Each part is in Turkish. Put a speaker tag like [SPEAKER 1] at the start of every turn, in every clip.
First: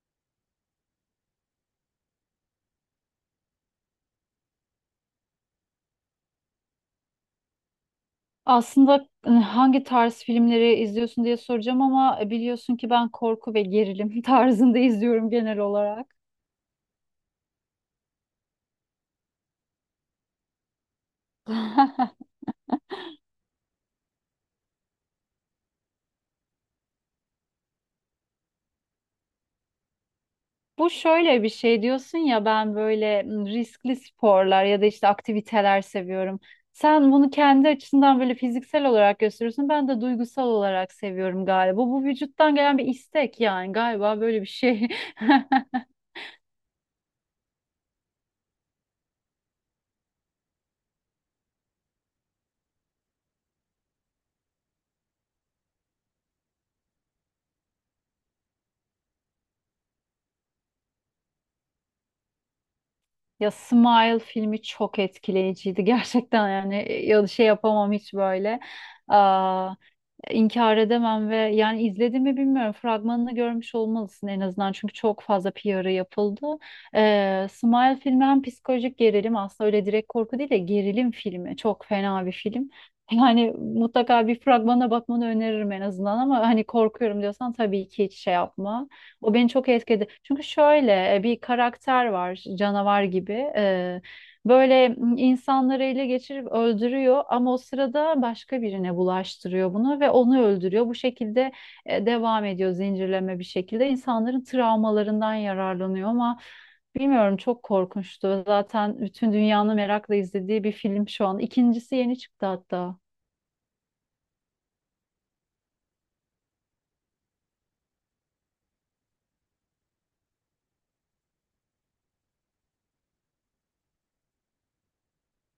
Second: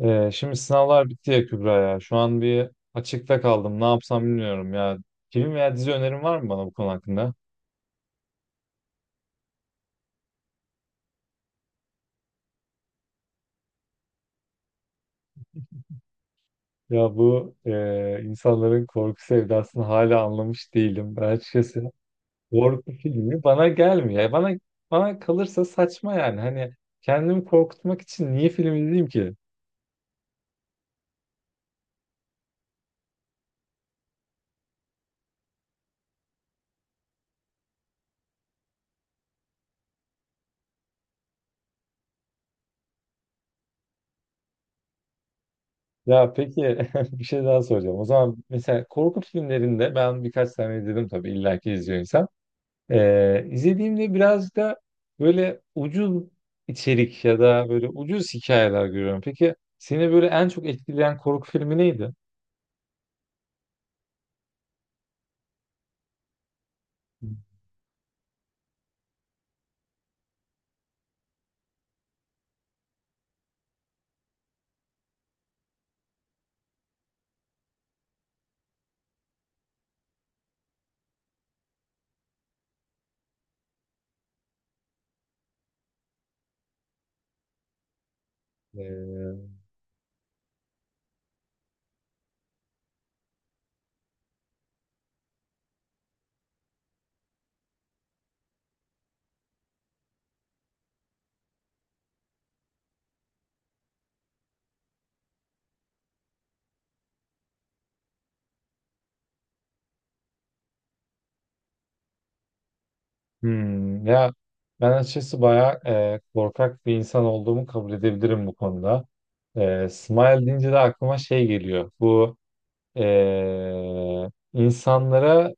[SPEAKER 1] Şimdi sınavlar bitti ya Kübra ya. Şu an bir açıkta kaldım. Ne yapsam bilmiyorum ya. Film veya dizi önerin var mı bana bu konu hakkında?
[SPEAKER 2] Aslında hangi tarz filmleri izliyorsun diye soracağım ama biliyorsun ki ben korku ve gerilim tarzında izliyorum genel olarak.
[SPEAKER 1] Ya bu insanların korku sevdasını hala anlamış değilim. Ben açıkçası korku filmi bana gelmiyor. Yani bana kalırsa saçma yani. Hani kendimi korkutmak için niye film izleyeyim ki?
[SPEAKER 2] Bu şöyle bir şey diyorsun ya ben böyle riskli sporlar ya da işte aktiviteler seviyorum. Sen bunu kendi açısından böyle fiziksel olarak gösteriyorsun. Ben de duygusal olarak seviyorum galiba. Bu vücuttan gelen bir istek yani galiba böyle bir şey.
[SPEAKER 1] Ya peki bir şey daha soracağım. O zaman mesela korku filmlerinde ben birkaç tane izledim, tabii illaki izliyor insan. İzlediğimde biraz da böyle ucuz içerik ya da böyle ucuz hikayeler görüyorum. Peki seni böyle en çok etkileyen korku filmi neydi?
[SPEAKER 2] Ya Smile filmi çok etkileyiciydi gerçekten yani ya şey yapamam hiç böyle inkar edemem ve yani izledim mi bilmiyorum. Fragmanını görmüş olmalısın en azından çünkü çok fazla PR'ı yapıldı. Smile filmi hem psikolojik gerilim aslında öyle direkt korku değil de gerilim filmi. Çok fena bir film. Yani mutlaka bir fragmana bakmanı öneririm en azından ama hani korkuyorum diyorsan tabii ki hiç şey yapma. O
[SPEAKER 1] Ee,
[SPEAKER 2] beni çok etkiledi. Çünkü şöyle bir karakter var canavar gibi. Böyle insanları ele geçirip öldürüyor ama o sırada başka birine bulaştırıyor bunu ve onu öldürüyor. Bu şekilde devam ediyor zincirleme bir şekilde. İnsanların travmalarından yararlanıyor ama bilmiyorum çok korkunçtu. Zaten bütün dünyanın merakla izlediği bir film şu an. İkincisi yeni çıktı hatta.
[SPEAKER 1] ya ben açıkçası bayağı korkak bir insan olduğumu kabul edebilirim bu konuda. Smile deyince de aklıma şey geliyor. Bu insanlara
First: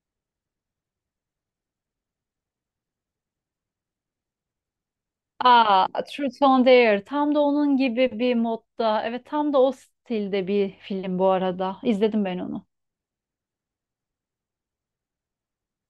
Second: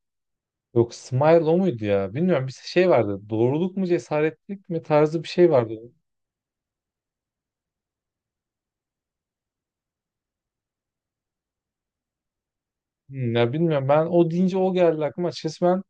[SPEAKER 1] yok, Smile o muydu ya? Bilmiyorum, bir şey vardı. Doğruluk mu cesaretlik mi tarzı bir şey vardı.
[SPEAKER 2] Aa, Truth or Dare. Tam da onun gibi bir modda. Evet, tam da o stilde bir film bu arada. İzledim ben onu.
[SPEAKER 1] Hmm, ya bilmiyorum ben o deyince o geldi aklıma. Açıkçası ben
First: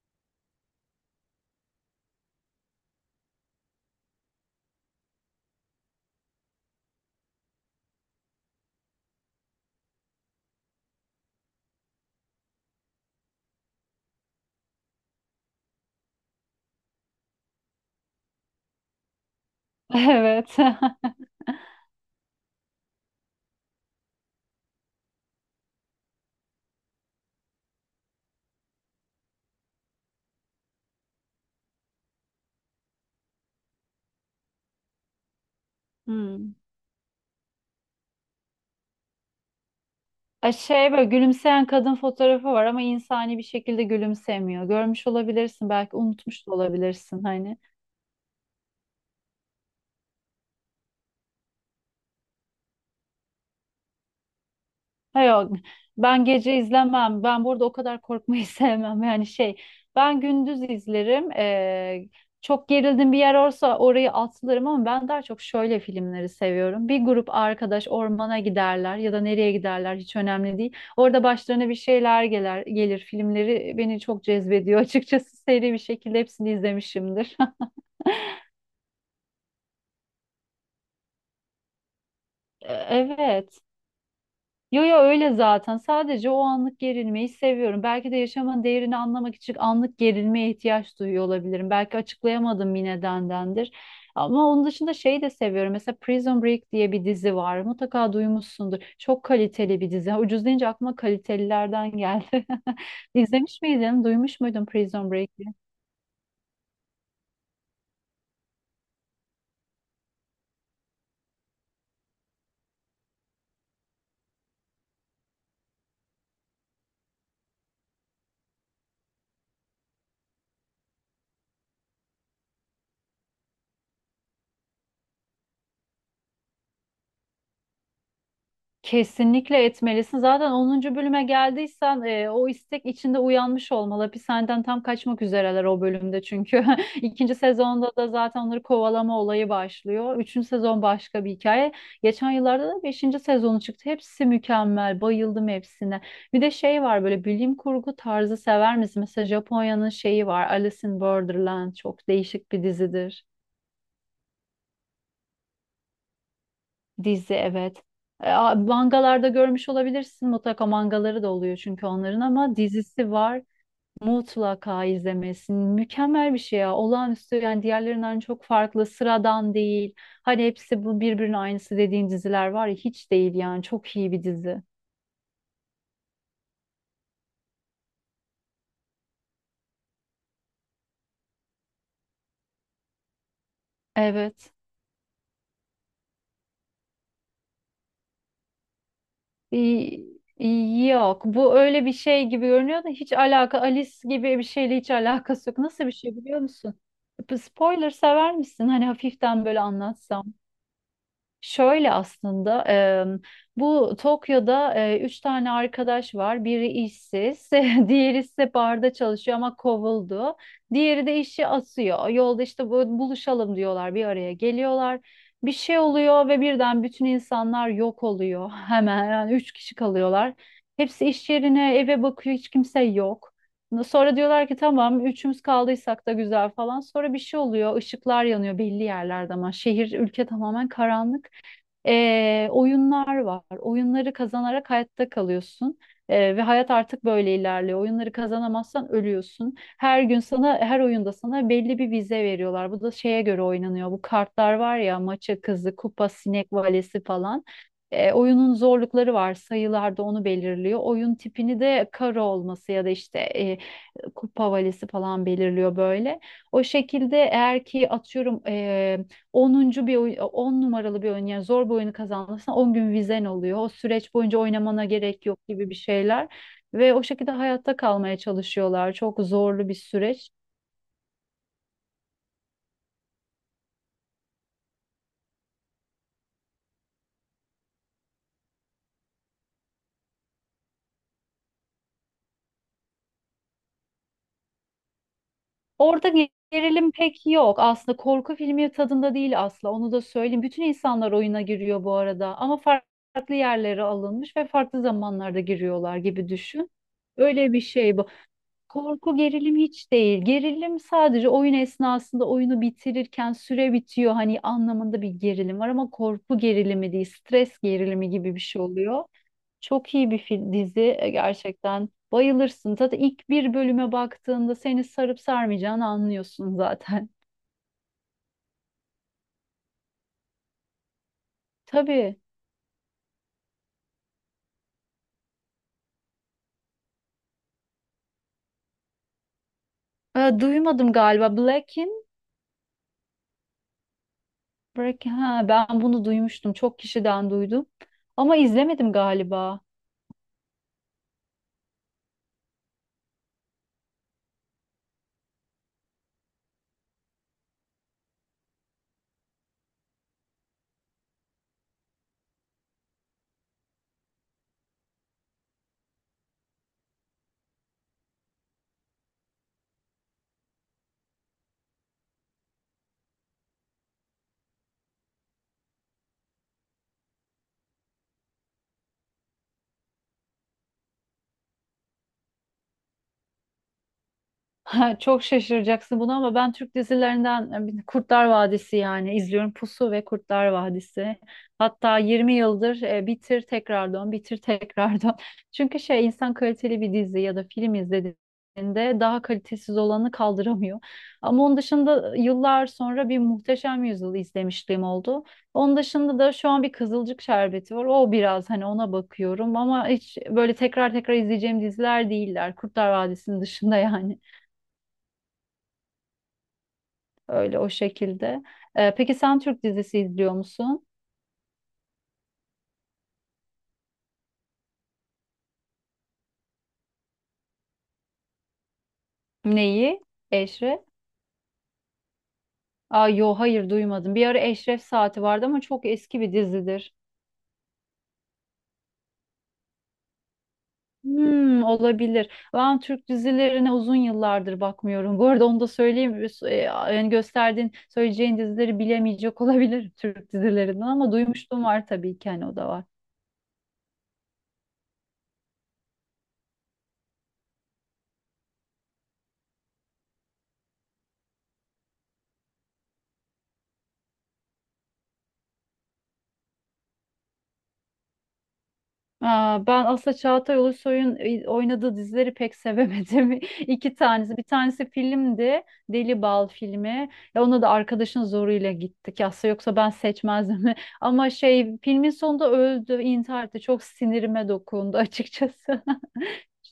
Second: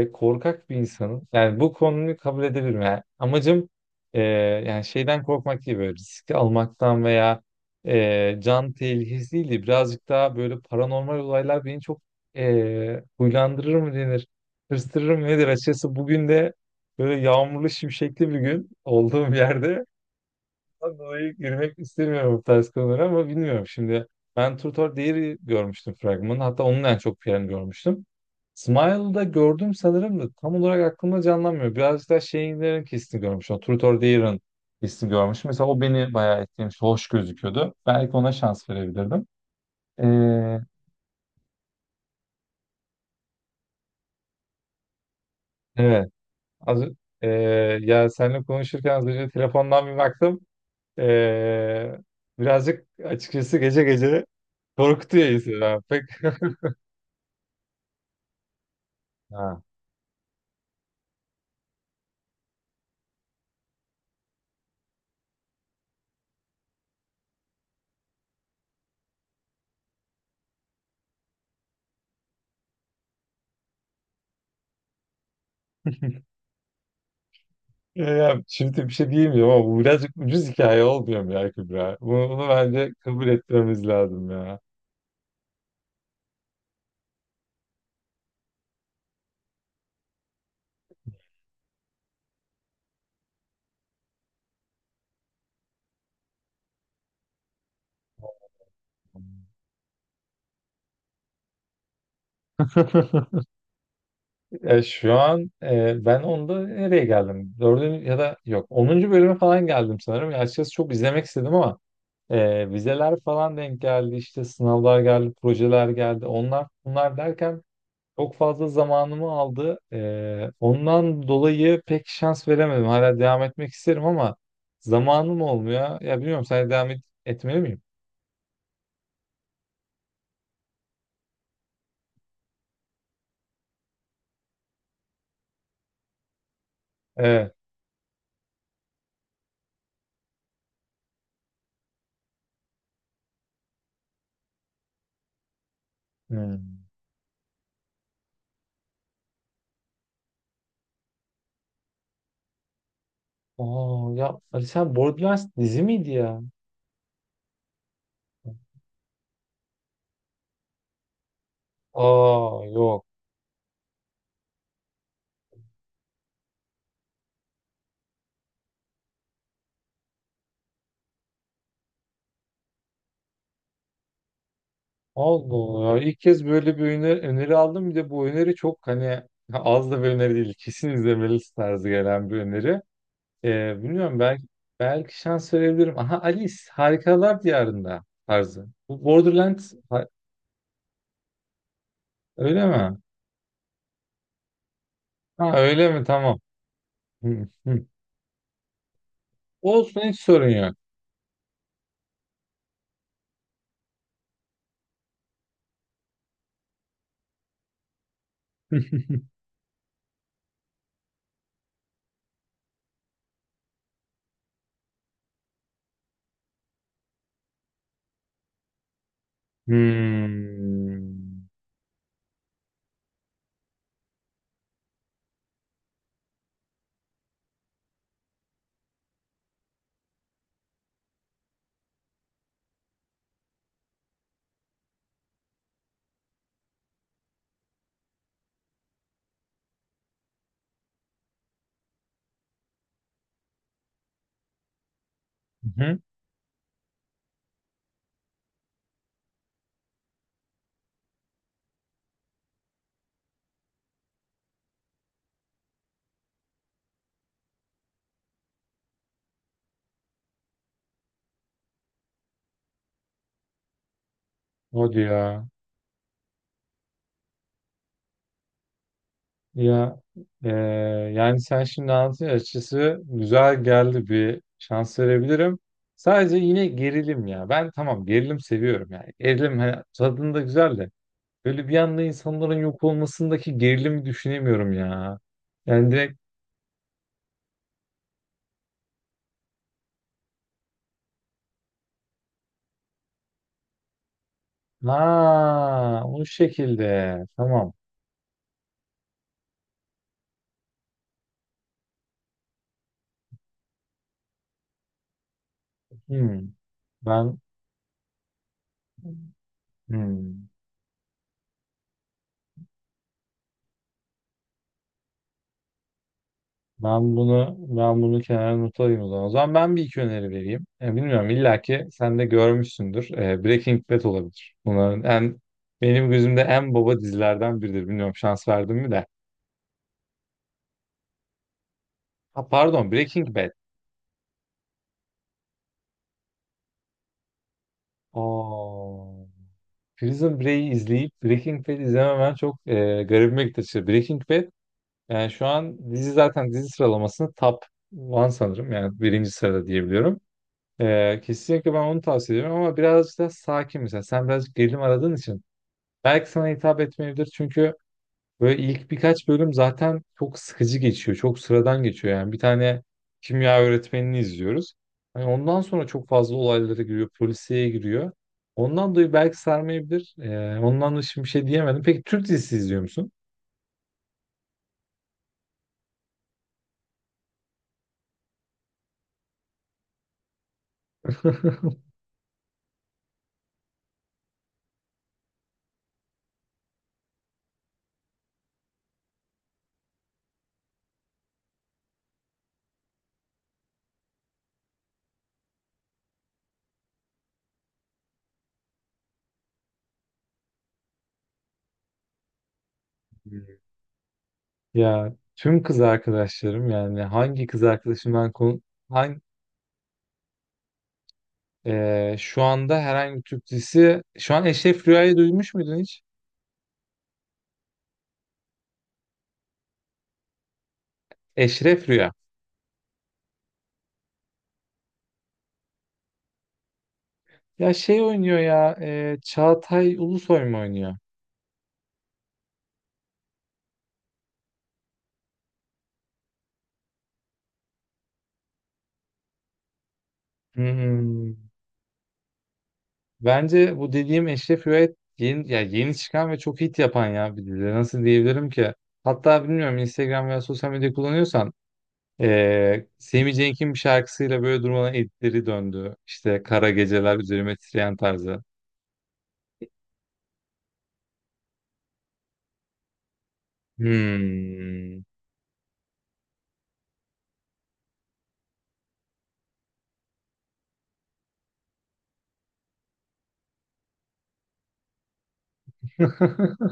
[SPEAKER 1] korkak bir insanım. Yani bu konuyu kabul edebilirim. Yani amacım e, yani şeyden korkmak değil, böyle riski almaktan veya can tehlikesi değil de birazcık daha böyle paranormal olaylar beni çok huylandırır mı denir, hırstırır mı nedir? Açıkçası bugün de böyle yağmurlu şimşekli bir gün olduğum yerde
[SPEAKER 2] Evet.
[SPEAKER 1] ondan dolayı girmek istemiyorum bu tarz konulara, ama bilmiyorum şimdi. Ben Turtor Diary görmüştüm fragmanı. Hatta onun en çok piyanı görmüştüm. Smile'da gördüm sanırım da tam olarak aklımda canlanmıyor. Birazcık daha şeylerin hissini görmüşüm. O Tutor Dear'ın hissini görmüşüm. Mesela o beni bayağı
[SPEAKER 2] Hmm.
[SPEAKER 1] etkilemiş. Hoş gözüküyordu. Belki ona şans verebilirdim.
[SPEAKER 2] Ay
[SPEAKER 1] Ee,
[SPEAKER 2] şey böyle gülümseyen kadın fotoğrafı var ama insani bir şekilde gülümsemiyor. Görmüş olabilirsin belki
[SPEAKER 1] evet.
[SPEAKER 2] unutmuş da
[SPEAKER 1] Az,
[SPEAKER 2] olabilirsin
[SPEAKER 1] ee,
[SPEAKER 2] hani.
[SPEAKER 1] Ya seninle konuşurken az önce telefondan bir baktım. Ee, Birazcık açıkçası gece gece korkutuyor
[SPEAKER 2] Hayır yok,
[SPEAKER 1] insanı. Ha, pek
[SPEAKER 2] ben gece izlemem. Ben burada o kadar korkmayı sevmem. Yani şey
[SPEAKER 1] ha.
[SPEAKER 2] ben gündüz izlerim. Çok gerildim bir yer olsa orayı atlarım ama ben daha çok şöyle filmleri seviyorum. Bir grup arkadaş ormana giderler ya da nereye giderler hiç önemli değil. Orada başlarına bir şeyler gelir, gelir. Filmleri beni çok cezbediyor açıkçası seri bir şekilde hepsini izlemişimdir.
[SPEAKER 1] Ya şimdi bir şey diyemiyorum ama bu birazcık ucuz hikaye olmuyor mu ya Kübra? Bunu bence kabul
[SPEAKER 2] Evet.
[SPEAKER 1] etmemiz lazım ya.
[SPEAKER 2] Yo yo öyle zaten. Sadece o anlık gerilmeyi seviyorum. Belki de yaşamın değerini anlamak için anlık gerilmeye ihtiyaç duyuyor olabilirim. Belki açıklayamadığım bir nedendendir. Ama onun dışında şeyi de seviyorum. Mesela Prison Break diye bir dizi var. Mutlaka duymuşsundur. Çok kaliteli bir dizi. Ucuz deyince aklıma kalitelilerden geldi. İzlemiş miydin? Duymuş muydun Prison
[SPEAKER 1] Şu
[SPEAKER 2] Break?
[SPEAKER 1] an ben onda nereye geldim? Dördüncü ya da yok, onuncu bölüme falan geldim sanırım. Ya açıkçası çok izlemek istedim ama vizeler falan denk geldi. İşte sınavlar geldi, projeler geldi. Onlar bunlar derken çok fazla zamanımı aldı. Ondan dolayı pek şans veremedim. Hala devam etmek isterim ama zamanım olmuyor. Ya bilmiyorum, sen devam etmeli miyim?
[SPEAKER 2] Kesinlikle etmelisin. Zaten onuncu bölüme geldiysen o istek içinde uyanmış olmalı. Hapishaneden tam kaçmak üzereler o bölümde çünkü. İkinci
[SPEAKER 1] Evet.
[SPEAKER 2] sezonda da zaten onları kovalama olayı başlıyor. Üçüncü sezon başka bir hikaye. Geçen yıllarda da beşinci sezonu çıktı. Hepsi mükemmel. Bayıldım hepsine. Bir de şey
[SPEAKER 1] Hmm.
[SPEAKER 2] var böyle bilim kurgu tarzı sever misin? Mesela Japonya'nın şeyi var. Alice in Borderland çok değişik bir dizidir.
[SPEAKER 1] Aa, ya Ali sen Borderlands dizi miydi ya?
[SPEAKER 2] Dizi evet. Mangalarda görmüş olabilirsin. Mutlaka mangaları da oluyor çünkü onların ama
[SPEAKER 1] Aa, yok.
[SPEAKER 2] dizisi var. Mutlaka izlemesin. Mükemmel bir şey ya. Olağanüstü yani diğerlerinden çok farklı. Sıradan değil. Hani hepsi bu birbirinin aynısı dediğin diziler var ya hiç değil yani. Çok iyi bir dizi.
[SPEAKER 1] Allah Allah. İlk kez böyle bir öneri aldım. Bir de bu öneri çok, hani az da bir öneri değil. Kesin izlemelisin tarzı gelen bir öneri. Bilmiyorum, belki
[SPEAKER 2] Evet.
[SPEAKER 1] belki şans verebilirim. Aha, Alice Harikalar Diyarında tarzı. Bu Borderland ha-
[SPEAKER 2] Yok bu öyle bir şey gibi
[SPEAKER 1] öyle
[SPEAKER 2] görünüyor da
[SPEAKER 1] mi?
[SPEAKER 2] hiç alaka Alice gibi bir şeyle hiç alakası
[SPEAKER 1] Ha,
[SPEAKER 2] yok. Nasıl
[SPEAKER 1] öyle
[SPEAKER 2] bir
[SPEAKER 1] mi?
[SPEAKER 2] şey
[SPEAKER 1] Tamam.
[SPEAKER 2] biliyor musun?
[SPEAKER 1] Hı, hı.
[SPEAKER 2] Spoiler sever misin? Hani hafiften böyle
[SPEAKER 1] Olsun, hiç
[SPEAKER 2] anlatsam.
[SPEAKER 1] sorun yok.
[SPEAKER 2] Şöyle aslında bu Tokyo'da üç tane arkadaş var. Biri işsiz, diğeri ise barda çalışıyor ama kovuldu. Diğeri de işi asıyor. Yolda işte buluşalım diyorlar, bir araya geliyorlar. Bir şey oluyor ve birden bütün insanlar yok oluyor. Hemen yani üç kişi kalıyorlar. Hepsi iş
[SPEAKER 1] Hmm.
[SPEAKER 2] yerine, eve bakıyor, hiç kimse yok. Sonra diyorlar ki tamam üçümüz kaldıysak da güzel falan. Sonra bir şey oluyor. Işıklar yanıyor belli yerlerde ama şehir ülke tamamen karanlık. Oyunlar var. Oyunları kazanarak hayatta kalıyorsun. Ve hayat artık böyle ilerliyor. Oyunları kazanamazsan ölüyorsun. Her gün sana, her oyunda sana belli bir vize veriyorlar. Bu da şeye göre oynanıyor. Bu kartlar var ya, maça kızı,
[SPEAKER 1] Hı.
[SPEAKER 2] kupa, sinek valesi falan. Oyunun zorlukları var. Sayılar da onu belirliyor. Oyun tipini de karo olması ya da işte kupa valesi falan belirliyor böyle. O şekilde eğer ki atıyorum onuncu bir oyun, 10 numaralı bir oyun yani zor bir oyunu kazanırsan 10 gün vizen oluyor. O süreç boyunca oynamana
[SPEAKER 1] Hadi
[SPEAKER 2] gerek yok
[SPEAKER 1] ya.
[SPEAKER 2] gibi bir şeyler ve o şekilde hayatta kalmaya çalışıyorlar. Çok zorlu bir
[SPEAKER 1] Ya
[SPEAKER 2] süreç.
[SPEAKER 1] e, yani sen şimdi anlatınca açıkçası güzel geldi, bir şans verebilirim. Sadece yine gerilim ya. Ben tamam, gerilim seviyorum yani. Gerilim hani, tadında güzel de. Böyle bir anda insanların yok olmasındaki gerilimi düşünemiyorum ya. Yani
[SPEAKER 2] Orada
[SPEAKER 1] direkt
[SPEAKER 2] gerilim pek yok. Aslında korku filmi tadında değil asla. Onu da söyleyeyim. Bütün insanlar oyuna giriyor bu arada ama farklı yerlere alınmış ve farklı zamanlarda giriyorlar
[SPEAKER 1] ha, o
[SPEAKER 2] gibi düşün.
[SPEAKER 1] şekilde
[SPEAKER 2] Öyle bir
[SPEAKER 1] tamam.
[SPEAKER 2] şey. Korku gerilim hiç değil. Gerilim sadece oyun esnasında oyunu bitirirken süre bitiyor hani anlamında bir gerilim var ama korku
[SPEAKER 1] Hmm,
[SPEAKER 2] gerilimi değil,
[SPEAKER 1] ben
[SPEAKER 2] stres gerilimi gibi bir şey oluyor. Çok iyi bir
[SPEAKER 1] hmm,
[SPEAKER 2] dizi gerçekten. Bayılırsın. Zaten ilk bir bölüme baktığında seni sarıp sarmayacağını anlıyorsun zaten.
[SPEAKER 1] ben bunu kenara not alayım o zaman. O zaman ben bir iki öneri vereyim. E, bilmiyorum, illaki sen
[SPEAKER 2] Tabii.
[SPEAKER 1] de görmüşsündür. E, Breaking Bad olabilir. Bunların en benim gözümde en baba dizilerden biridir. Bilmiyorum şans verdim mi de.
[SPEAKER 2] Duymadım galiba.
[SPEAKER 1] Ha, pardon, Breaking Bad.
[SPEAKER 2] Ben bunu duymuştum. Çok kişiden duydum. Ama izlemedim
[SPEAKER 1] Aa.
[SPEAKER 2] galiba.
[SPEAKER 1] Prison Break'i izleyip Breaking Bad izlememen çok garibime gitti açıkçası. Breaking Bad yani şu an dizi sıralamasını top one sanırım. Yani birinci sırada diyebiliyorum. E, kesinlikle ben onu tavsiye ediyorum ama birazcık da sakin mesela. Sen birazcık gerilim aradığın için belki sana hitap etmeyebilir, çünkü böyle ilk birkaç bölüm zaten çok sıkıcı geçiyor. Çok sıradan geçiyor yani. Bir tane kimya öğretmenini izliyoruz. Hani ondan sonra çok fazla olaylara giriyor. Polisiye giriyor. Ondan dolayı belki sarmayabilir. Ondan da şimdi bir şey diyemedim. Peki Türk dizisi izliyor musun?
[SPEAKER 2] Ha, çok şaşıracaksın buna ama ben Türk dizilerinden bir Kurtlar Vadisi yani izliyorum Pusu ve Kurtlar Vadisi. Hatta 20 yıldır bitir tekrar dön, bitir tekrar dön. Çünkü şey insan kaliteli bir dizi ya da film izlediğinde daha kalitesiz olanı kaldıramıyor. Ama onun dışında yıllar sonra bir Muhteşem Yüzyıl izlemişliğim oldu. Onun dışında da şu an bir Kızılcık Şerbeti var. O biraz hani ona bakıyorum ama hiç böyle tekrar tekrar izleyeceğim diziler değiller. Kurtlar Vadisi'nin dışında yani.
[SPEAKER 1] Ya tüm kız arkadaşlarım yani hangi
[SPEAKER 2] Öyle
[SPEAKER 1] kız
[SPEAKER 2] o
[SPEAKER 1] arkadaşımdan
[SPEAKER 2] şekilde.
[SPEAKER 1] konu
[SPEAKER 2] Peki
[SPEAKER 1] hangi
[SPEAKER 2] sen Türk dizisi izliyor musun?
[SPEAKER 1] Şu anda herhangi bir Türk dizisi şu an Eşref Rüya'yı duymuş muydun hiç?
[SPEAKER 2] Neyi? Eşref?
[SPEAKER 1] Eşref Rüya.
[SPEAKER 2] Aa, yo hayır duymadım. Bir ara Eşref Saati vardı ama çok eski bir dizidir.
[SPEAKER 1] Ya şey oynuyor ya, Çağatay Ulusoy mu oynuyor?
[SPEAKER 2] Hmm, olabilir. Ben Türk dizilerine uzun yıllardır bakmıyorum. Bu arada onu da söyleyeyim. Yani gösterdiğin, söyleyeceğin dizileri bilemeyecek olabilir Türk dizilerinden ama
[SPEAKER 1] Hmm.
[SPEAKER 2] duymuşluğum var tabii ki hani o da var.
[SPEAKER 1] Bence bu dediğim Eşref Rüet yeni, ya yeni çıkan ve çok hit yapan ya bir dizi. Nasıl diyebilirim ki? Hatta bilmiyorum Instagram veya sosyal medya kullanıyorsan Sami Cenk'in bir şarkısıyla böyle durmadan editleri döndü. İşte Kara Geceler Üzerime Titreyen tarzı.
[SPEAKER 2] Aa, ben aslında Çağatay Ulusoy'un oynadığı dizileri pek sevemedim. İki tanesi. Bir tanesi
[SPEAKER 1] Hmm.
[SPEAKER 2] filmdi. Deli Bal filmi. Ya ona da arkadaşın zoruyla gittik. Aslında yoksa ben seçmezdim. Ama şey filmin sonunda öldü, intihar etti. Çok sinirime dokundu açıkçası.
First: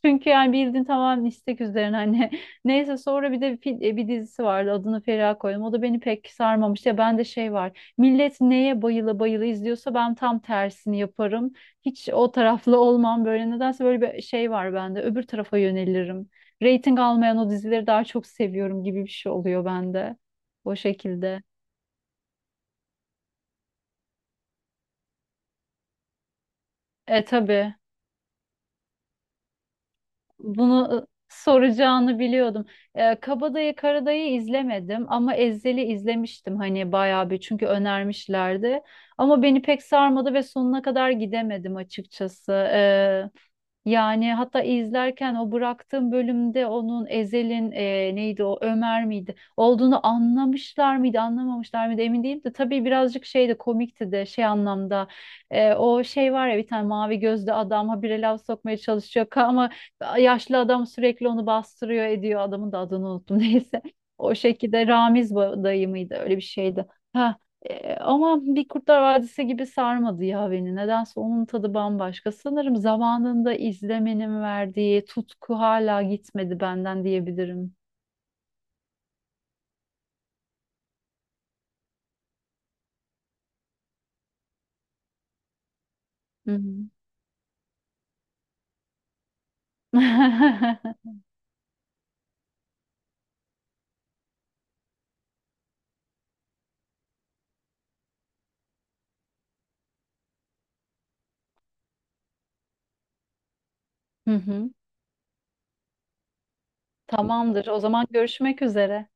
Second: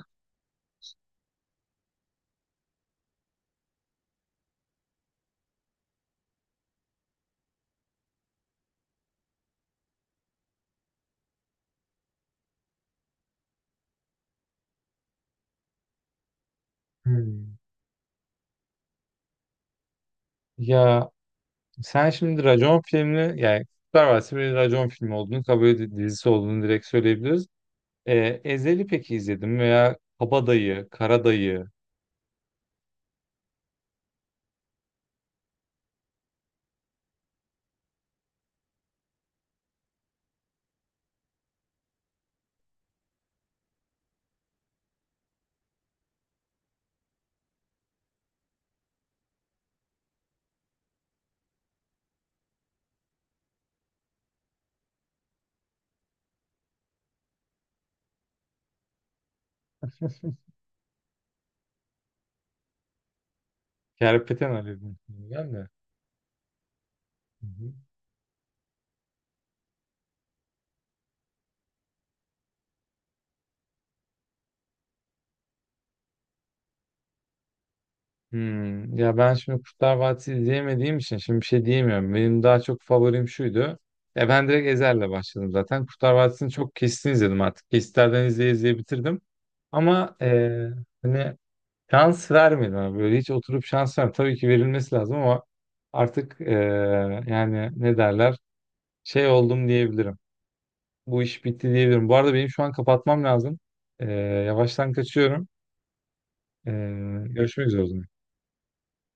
[SPEAKER 2] Çünkü yani bildiğin tamamen istek üzerine hani. Neyse sonra bir de bir dizisi vardı. Adını Feriha koydum. O da beni pek sarmamıştı. Ya bende şey var. Millet neye bayıla bayıla izliyorsa ben tam tersini yaparım. Hiç o taraflı olmam böyle. Nedense böyle bir şey var bende. Öbür tarafa yönelirim. Rating almayan o
[SPEAKER 1] Hmm.
[SPEAKER 2] dizileri daha çok seviyorum gibi bir şey oluyor bende. O
[SPEAKER 1] Ya
[SPEAKER 2] şekilde.
[SPEAKER 1] sen şimdi racon filmini yani Kurtlar Vadisi bir racon filmi olduğunu kabul dizisi olduğunu direkt
[SPEAKER 2] E
[SPEAKER 1] söyleyebiliriz.
[SPEAKER 2] tabii.
[SPEAKER 1] Ezel'i peki izledim veya Kabadayı,
[SPEAKER 2] Bunu
[SPEAKER 1] Karadayı,
[SPEAKER 2] soracağını biliyordum. Kabadayı Karadayı izlemedim ama Ezhel'i izlemiştim hani bayağı bir çünkü önermişlerdi. Ama beni pek sarmadı ve sonuna kadar gidemedim açıkçası. Yani hatta izlerken o bıraktığım bölümde onun Ezel'in neydi o Ömer miydi olduğunu anlamışlar mıydı anlamamışlar mıydı emin değilim de tabii birazcık şey de komikti de şey anlamda o şey var ya bir tane mavi gözlü adam habire laf sokmaya çalışıyor ama yaşlı adam sürekli onu bastırıyor ediyor adamın da adını unuttum neyse o
[SPEAKER 1] Kerpeten Ali
[SPEAKER 2] şekilde
[SPEAKER 1] ben de.
[SPEAKER 2] dayı mıydı öyle bir şeydi. Ha,
[SPEAKER 1] Hı hı.
[SPEAKER 2] ama bir Kurtlar Vadisi gibi sarmadı ya beni. Nedense onun tadı bambaşka. Sanırım zamanında izlemenin verdiği tutku hala gitmedi benden diyebilirim.
[SPEAKER 1] Hmm, ya ben şimdi Kurtlar Vadisi izleyemediğim için şimdi bir şey diyemiyorum. Benim daha çok favorim şuydu. Ya ben direkt Ezhel'le başladım zaten. Kurtlar Vadisi'ni
[SPEAKER 2] Hı
[SPEAKER 1] çok
[SPEAKER 2] hı.
[SPEAKER 1] kesitini izledim artık. Kesitlerden izleye izleye bitirdim. Ama hani şans vermedim abi. Böyle hiç oturup şans vermedim. Tabii ki verilmesi lazım ama artık yani ne derler şey oldum diyebilirim. Bu iş bitti diyebilirim. Bu arada benim şu an kapatmam lazım. Eee,
[SPEAKER 2] Hı hı.
[SPEAKER 1] Yavaştan kaçıyorum. Görüşmek
[SPEAKER 2] Tamamdır. O
[SPEAKER 1] üzere o zaman.
[SPEAKER 2] zaman görüşmek üzere.